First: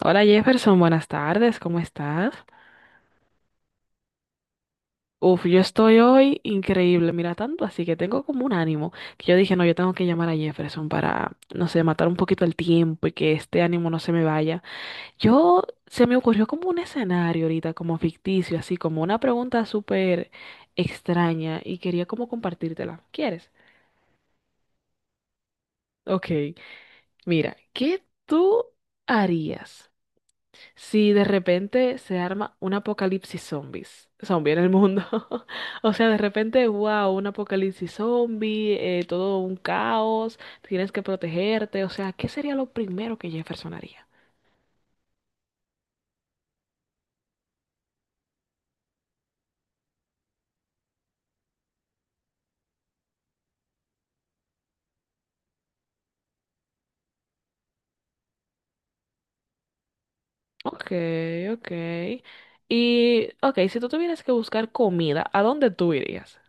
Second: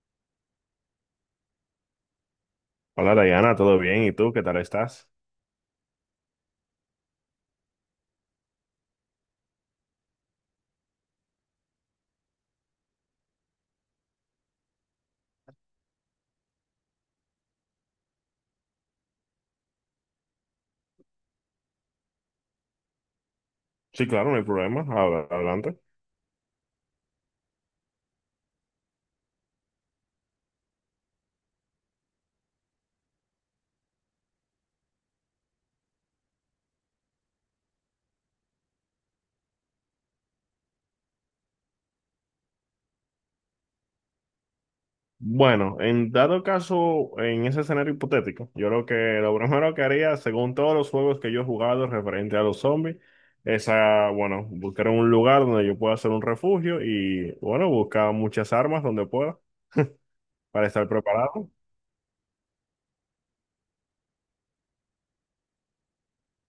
Hola Jefferson, buenas tardes, ¿cómo estás? Hola Dayana, ¿todo bien? ¿Y tú qué tal estás? Uf, yo estoy hoy increíble, mira tanto, así que tengo como un ánimo que yo dije, no, yo tengo que llamar a Jefferson para, no sé, matar un poquito el tiempo y que este ánimo no se me vaya. Yo se me ocurrió como un escenario ahorita, como ficticio, así como una pregunta súper extraña y quería como compartírtela. ¿Quieres? Sí, claro, no hay problema. Adelante. Ok, mira, ¿qué tú harías? Si de repente se arma un apocalipsis zombie en el mundo. O sea, de repente, wow, un apocalipsis zombie, todo un caos, tienes que protegerte. O sea, ¿qué sería lo primero que Jefferson haría? Bueno, en dado caso, en ese escenario hipotético, yo creo que lo primero que haría, según todos los juegos que yo he jugado referente a los zombies, es, ah, bueno, buscar un lugar donde yo pueda hacer un refugio y, bueno, buscar muchas armas donde pueda para estar Ok, preparado. ok. Y, ok, si tú tuvieras que buscar comida, ¿a dónde tú irías?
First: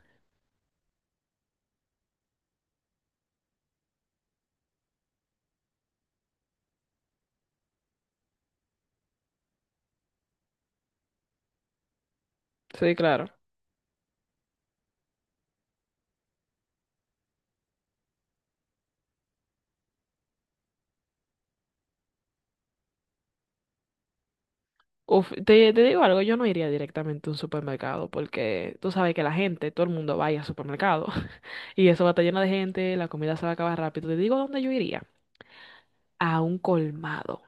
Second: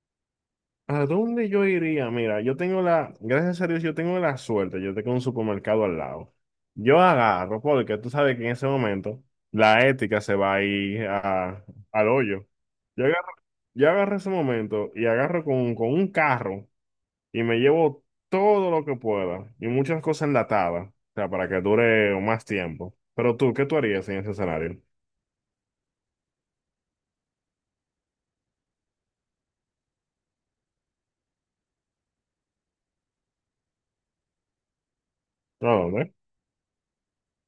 ¿A dónde yo iría? Mira, yo tengo la, gracias a Dios, yo tengo la suerte, yo tengo un supermercado al lado. Yo agarro, porque tú sabes que en ese momento la ética se va a ir al hoyo. Sí, Yo claro. agarro, yo agarro ese momento y agarro con un carro y me llevo todo lo que pueda y muchas cosas enlatadas, o sea, para que dure más tiempo. Pero tú, ¿qué tú harías en ese escenario? Uf, te digo algo, yo no iría directamente a un supermercado porque tú sabes que la gente, todo el mundo va a ir al supermercado y eso va a estar lleno de gente, la comida se va a acabar rápido. Te digo dónde yo iría, ¿A dónde? a un colmado,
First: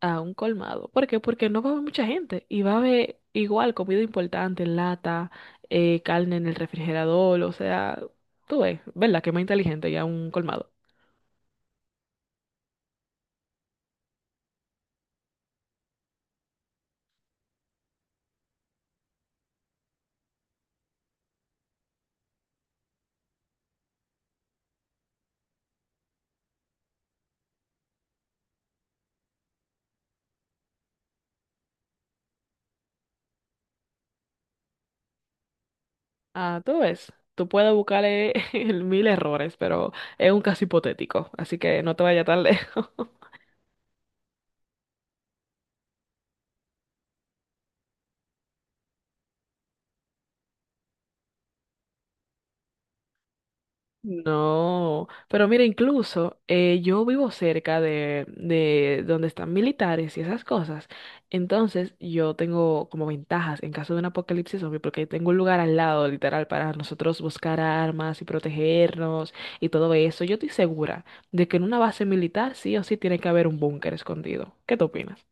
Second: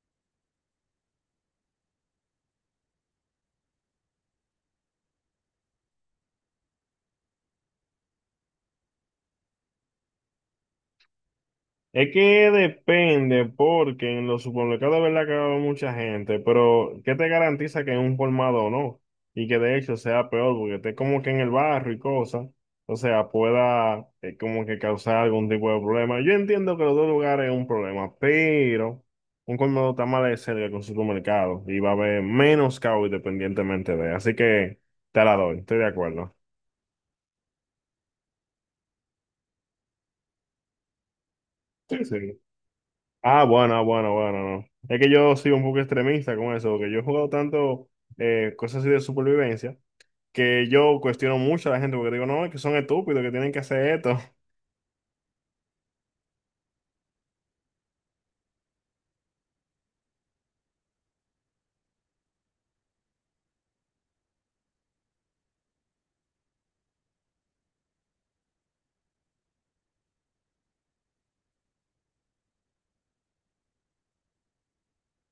a un colmado. ¿Por qué? Porque no va a haber mucha gente y va a haber igual comida importante, lata, carne en el refrigerador, o sea, tú ves, ¿verdad? Que más inteligente ya un colmado. Es que depende, porque en los supermercados de verdad que va a haber mucha gente, pero ¿qué te garantiza que es un colmado no? Y que de hecho sea peor, porque esté como que en el barrio y cosas, o sea, pueda como que causar algún tipo de problema. Yo entiendo que los dos lugares es un problema, pero un colmado está más de cerca que un supermercado y va a haber menos caos independientemente de. Así que te la doy, estoy de acuerdo. Ah, tú ves, tú puedes buscarle mil errores, pero es un caso hipotético, así que no te Sí, vayas sí. tan lejos. Ah, bueno, ah, bueno, bueno, no. Es que yo soy un poco extremista con eso, porque yo he jugado tanto cosas así de supervivencia que yo cuestiono mucho a la gente porque digo, no, es que son estúpidos, que tienen que hacer esto. No, pero mira, incluso yo vivo cerca de donde están militares y esas cosas. Entonces yo tengo como ventajas en caso de un apocalipsis zombie porque tengo un lugar al lado, literal, para nosotros buscar armas y protegernos y todo eso. Yo estoy segura de que en una base militar sí o sí tiene que haber un búnker escondido. ¿Qué tú opinas?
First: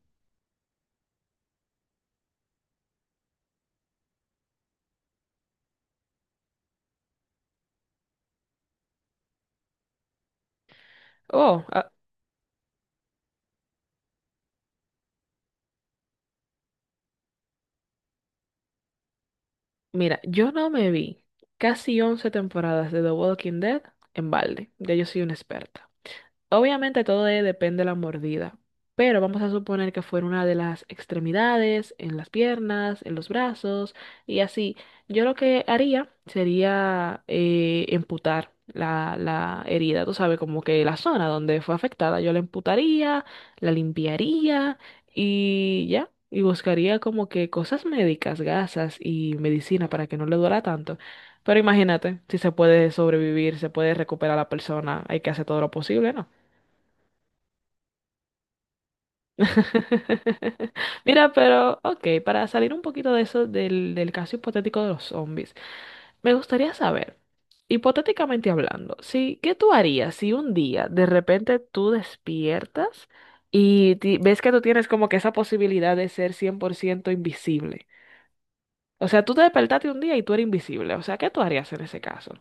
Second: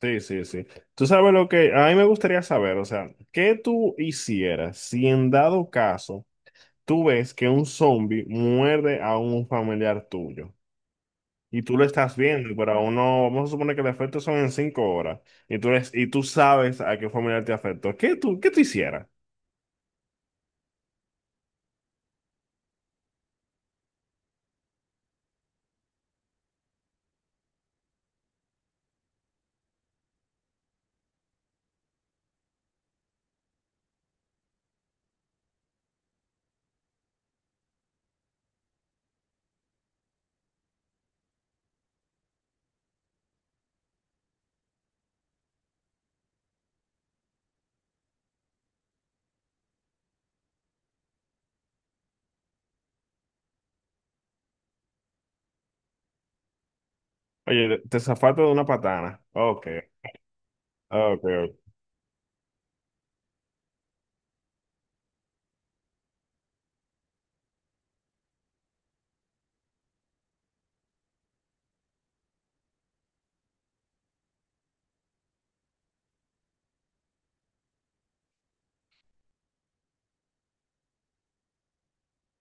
Sí, sí, sí. Tú sabes lo que a mí me gustaría saber, o sea, ¿qué tú hicieras si en dado caso tú ves que un zombie muerde a un familiar tuyo y Oh, tú lo ah, estás viendo, pero aún no, vamos a suponer que los efectos son en 5 horas y tú, y tú sabes a qué familiar te afectó, ¿qué tú hicieras? mira, yo no me vi casi 11 temporadas de The Walking Dead en balde. Ya yo soy una experta. Obviamente todo depende de la mordida, pero vamos a suponer que fuera una de las extremidades, en las piernas, en los brazos y así. Yo lo que haría sería amputar la herida, tú sabes, como que la zona donde fue afectada, yo la amputaría, la limpiaría y ya. Y buscaría como que cosas médicas, gasas y medicina para que no le duela tanto. Pero imagínate, si se puede sobrevivir, se puede recuperar la persona, hay que hacer todo lo posible, ¿no? Oye, te zafaste de una patana. Ok, ok. Mira, Ok. pero ok, para salir un poquito de eso, del caso hipotético de los zombies, me gustaría saber, hipotéticamente hablando, si, ¿qué tú harías si un día de repente tú despiertas y ves que tú tienes como que esa posibilidad de ser 100% invisible? O sea, tú te despertaste un día y tú eres invisible. O sea, ¿qué tú harías en ese caso?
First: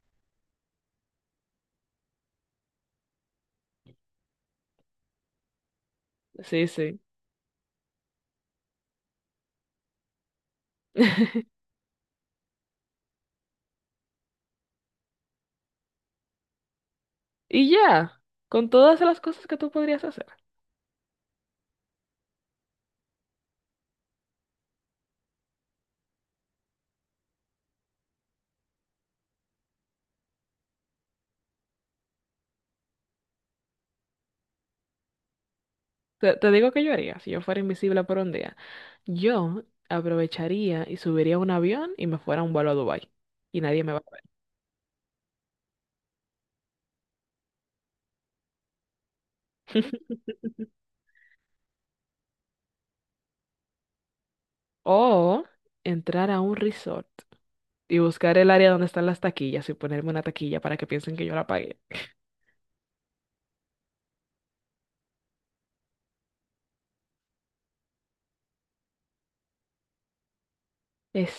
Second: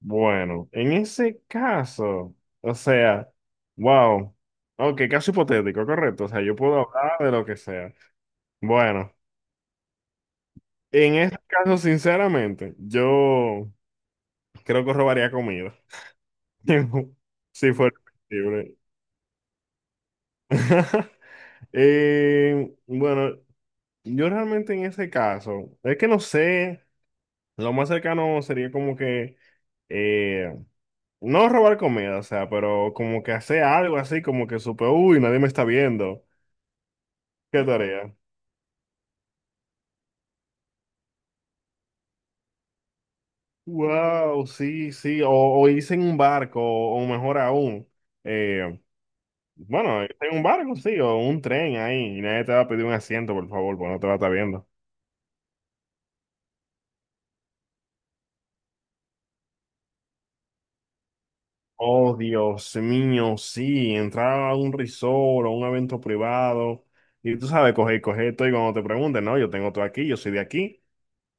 Bueno, en ese caso, o sea, wow. Ok, caso hipotético, correcto. O sea, yo Sí, puedo sí. hablar de lo que sea. Bueno, en este caso, sinceramente, yo creo que robaría comida. Y Si fuera ya, con posible. todas las cosas que tú podrías hacer. Bueno, yo realmente en ese caso, es que no sé, lo más cercano sería como que eh, no robar comida, o sea, pero como que hacer algo así, como que supe, uy, nadie me está viendo. Te digo que yo haría, si yo fuera ¿Qué invisible tarea? por un día, yo aprovecharía y subiría a un avión y me fuera a un vuelo a Dubái y nadie me va a ver. Wow, sí, sí, o irse en un barco, o mejor aún, eh, bueno, irse en un barco, sí, o un tren ahí, y nadie te va a pedir un asiento, por favor, porque no te va a estar viendo. O entrar a un resort y buscar el área donde están las taquillas y ponerme una taquilla para que piensen que yo la pagué. Oh, Dios mío, sí, entrar a un resort o un evento privado, y tú sabes, coger esto, y cuando te pregunten, no, yo tengo todo aquí, yo soy de aquí.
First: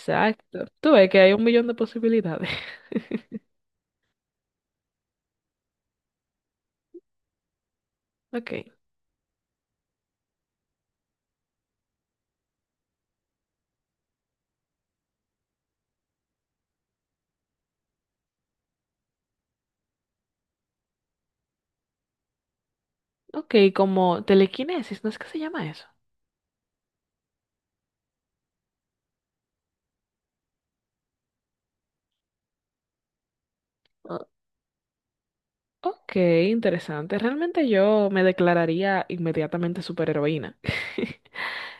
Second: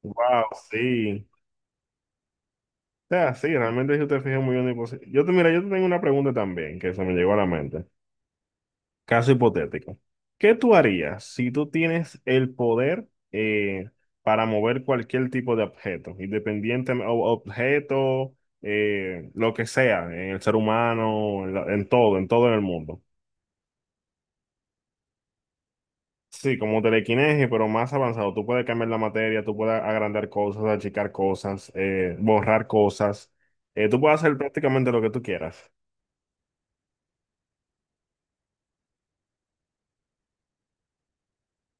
Wow, Tú ves que sí. hay un millón de posibilidades. sea, sí, realmente si usted fija muy bien, pues, yo te, mira, yo te tengo una pregunta también que se me llegó a la mente. Ok, Caso hipotético. ¿Qué tú harías si tú tienes el poder eh, para mover cualquier tipo de objeto, objeto, lo que sea, en el ser humano, en, en todo, en todo en el mundo? ok, como telequinesis, ¿no es que se llama eso? Sí, como telequinesis, pero más avanzado. Tú puedes cambiar la materia, tú puedes agrandar cosas, achicar cosas, borrar cosas. Tú puedes hacer prácticamente lo que tú quieras. Ok, interesante. Realmente yo me declararía inmediatamente superheroína.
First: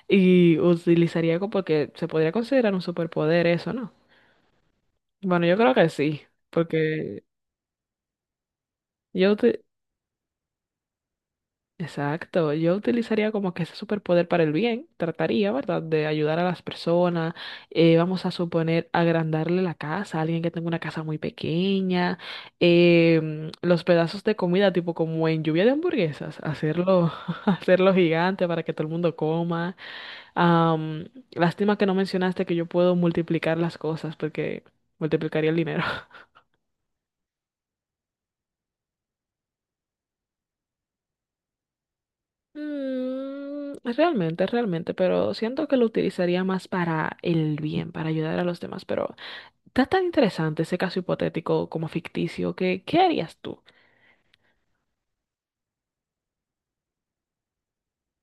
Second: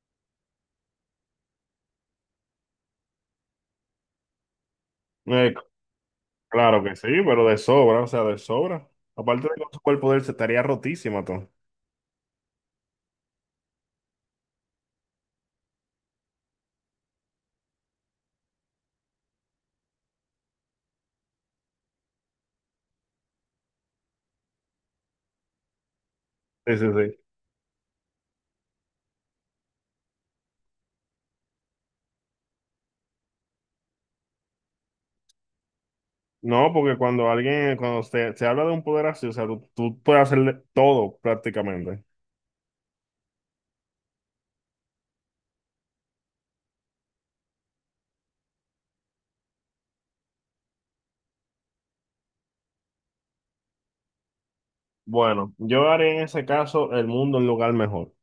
Y utilizaría como porque se podría considerar un superpoder eso, ¿no? Bueno, Eh, yo creo que sí, Claro que sí, porque pero de sobra, o sea, de sobra. yo Aparte de que uti- su cuerpo de él se estaría rotísima, todo. Exacto, yo utilizaría como que ese superpoder para el bien, trataría, ¿verdad?, de ayudar a las personas, vamos a suponer agrandarle la casa a alguien que tenga una casa muy pequeña, los pedazos de comida, tipo como en lluvia de hamburguesas, Sí, sí, hacerlo, sí. hacerlo gigante para que todo el mundo coma. Lástima que no mencionaste que yo puedo multiplicar las cosas porque multiplicaría el dinero. No, porque cuando alguien, cuando se habla de un poder así, o sea, tú puedes hacerle todo prácticamente. Realmente, realmente, pero siento que lo utilizaría más para el bien, para ayudar a los demás. Pero está tan interesante ese caso hipotético como ficticio que, ¿qué harías tú? Bueno, yo haré en ese caso el mundo un lugar mejor. O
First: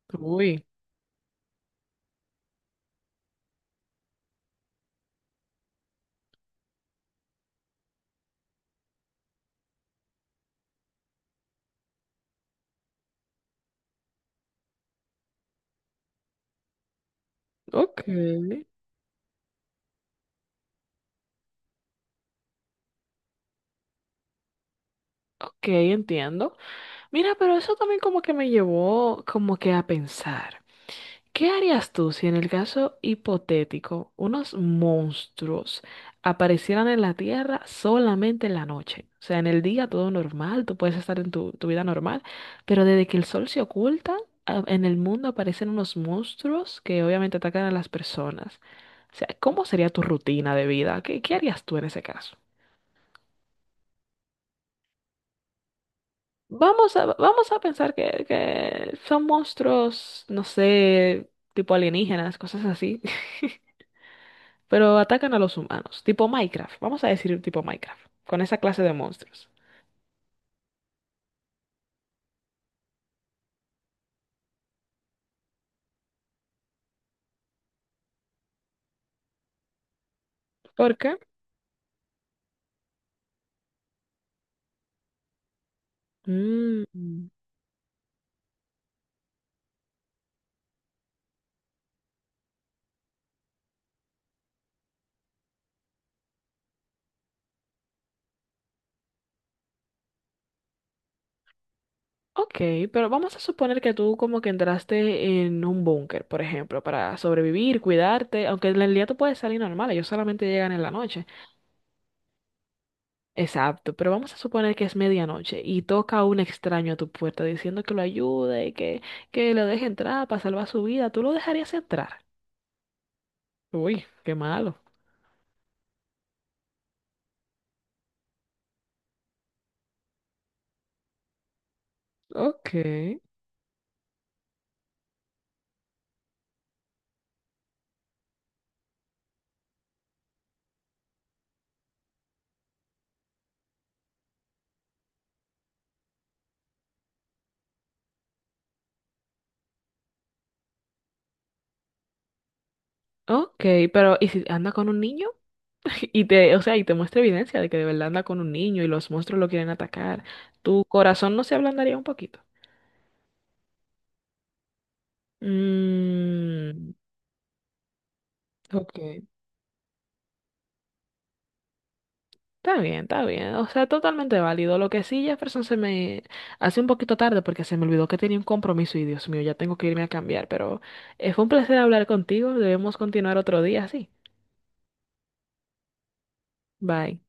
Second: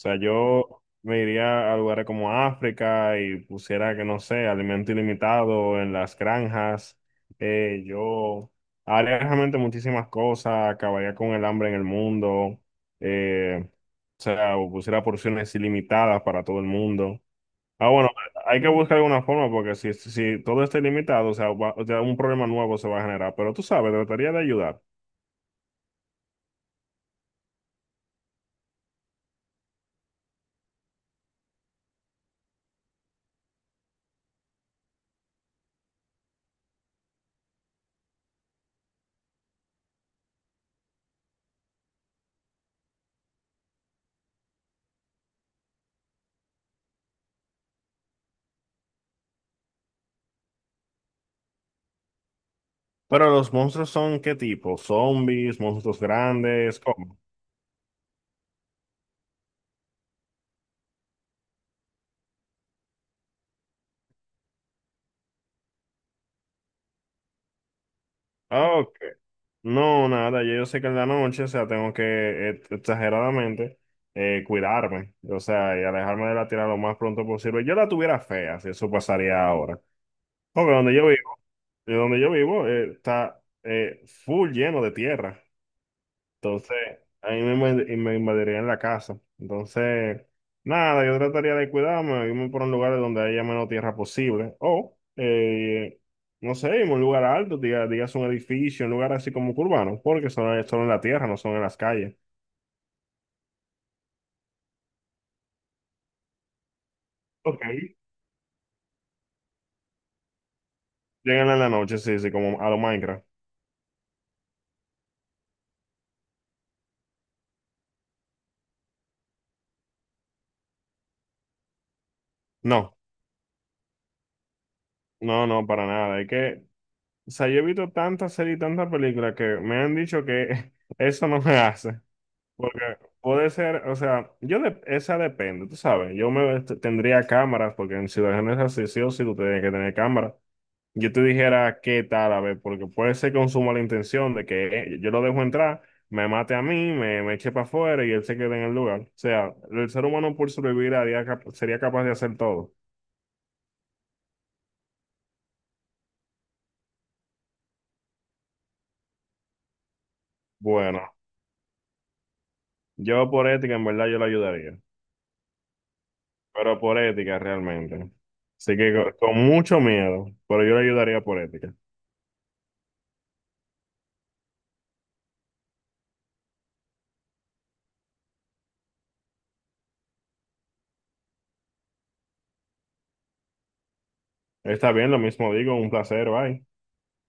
sea, Uy, yo me iría a lugares como África y pusiera, que no sé, alimento ilimitado en las granjas. Yo haría realmente muchísimas cosas, acabaría con el hambre en el mundo. eh, o sea, o pusiera porciones ilimitadas para todo el mundo. Ah, ok, bueno, hay que buscar alguna forma porque si, si todo está ilimitado, o sea, o sea, un problema nuevo se va a generar. Pero tú sabes, trataría de ayudar. ok, entiendo. Mira, pero eso también como que me llevó como que a pensar. ¿Qué harías tú si en el caso hipotético unos monstruos aparecieran en la Tierra solamente en la noche? O sea, en el día todo normal, tú puedes estar en tu vida normal, pero desde que el sol se oculta, en el mundo aparecen unos monstruos que obviamente atacan a las personas. O sea, ¿cómo sería tu rutina de vida? ¿Qué, qué harías tú en ese caso? Pero los monstruos son ¿qué tipo? ¿Zombies? ¿Monstruos grandes? Vamos a, ¿Cómo? vamos a pensar que son monstruos, no sé, tipo alienígenas, cosas así. pero atacan a los humanos, tipo Minecraft, vamos a decir tipo Minecraft, con esa Ah, clase de ok. monstruos. No, nada, ya yo sé que en la noche, o sea, tengo que exageradamente cuidarme, o sea, y alejarme de la tierra lo más pronto posible. Yo la tuviera fea, si eso pasaría ahora. Porque ¿Por qué? Donde yo vivo está full lleno de tierra. Entonces, Mm, a mí me, y me invadirían la casa. Entonces, nada, yo trataría de cuidarme, irme por un lugar donde haya menos tierra posible. O, no sé, irme a un lugar alto, digas un edificio, un lugar así como urbano, porque son, son en la tierra, no son en las calles. ok, pero vamos a suponer que tú como que entraste en un búnker, por ejemplo, para Ok. sobrevivir, cuidarte, aunque en el día tú puedes salir normal, ellos solamente llegan en la noche. Llegan en la noche, sí, sí, como a lo Minecraft. Exacto, pero vamos a suponer que es medianoche y toca un extraño a tu puerta diciendo que lo ayude, que lo deje entrar para salvar su vida, ¿tú lo dejarías entrar? No, Uy, qué malo. no, no, para nada. Es que, o sea, yo he visto tantas series y tantas películas que me han dicho que eso no me hace. Ok, Porque puede ser, o sea, esa depende, tú sabes, yo me tendría cámaras, porque en situaciones así sí o sí tú tienes que tener cámaras. Yo te dijera qué tal, a ver, porque puede ser con su la intención de que yo lo dejo entrar, me mate a mí, me eche para afuera y él se quede en el lugar. O sea, el ser humano por sobrevivir haría sería capaz de hacer todo. ok, pero ¿y si anda con un niño? Y te, o sea, y te muestra evidencia de que de verdad anda con un niño y los monstruos lo quieren atacar. ¿Tu Bueno, corazón no se ablandaría un poquito? yo por ética en verdad yo lo ayudaría, pero Mm, por ética realmente. Así que ok. con mucho miedo, pero yo le ayudaría por ética. Está bien, está bien. O sea, totalmente válido. Lo que sí, Jefferson, se me hace un poquito tarde porque se me olvidó que tenía un compromiso y Dios mío, ya tengo que irme a cambiar. Pero fue un placer hablar contigo. Debemos continuar otro día, sí. Está bien, lo mismo digo, un placer, bye. Bye.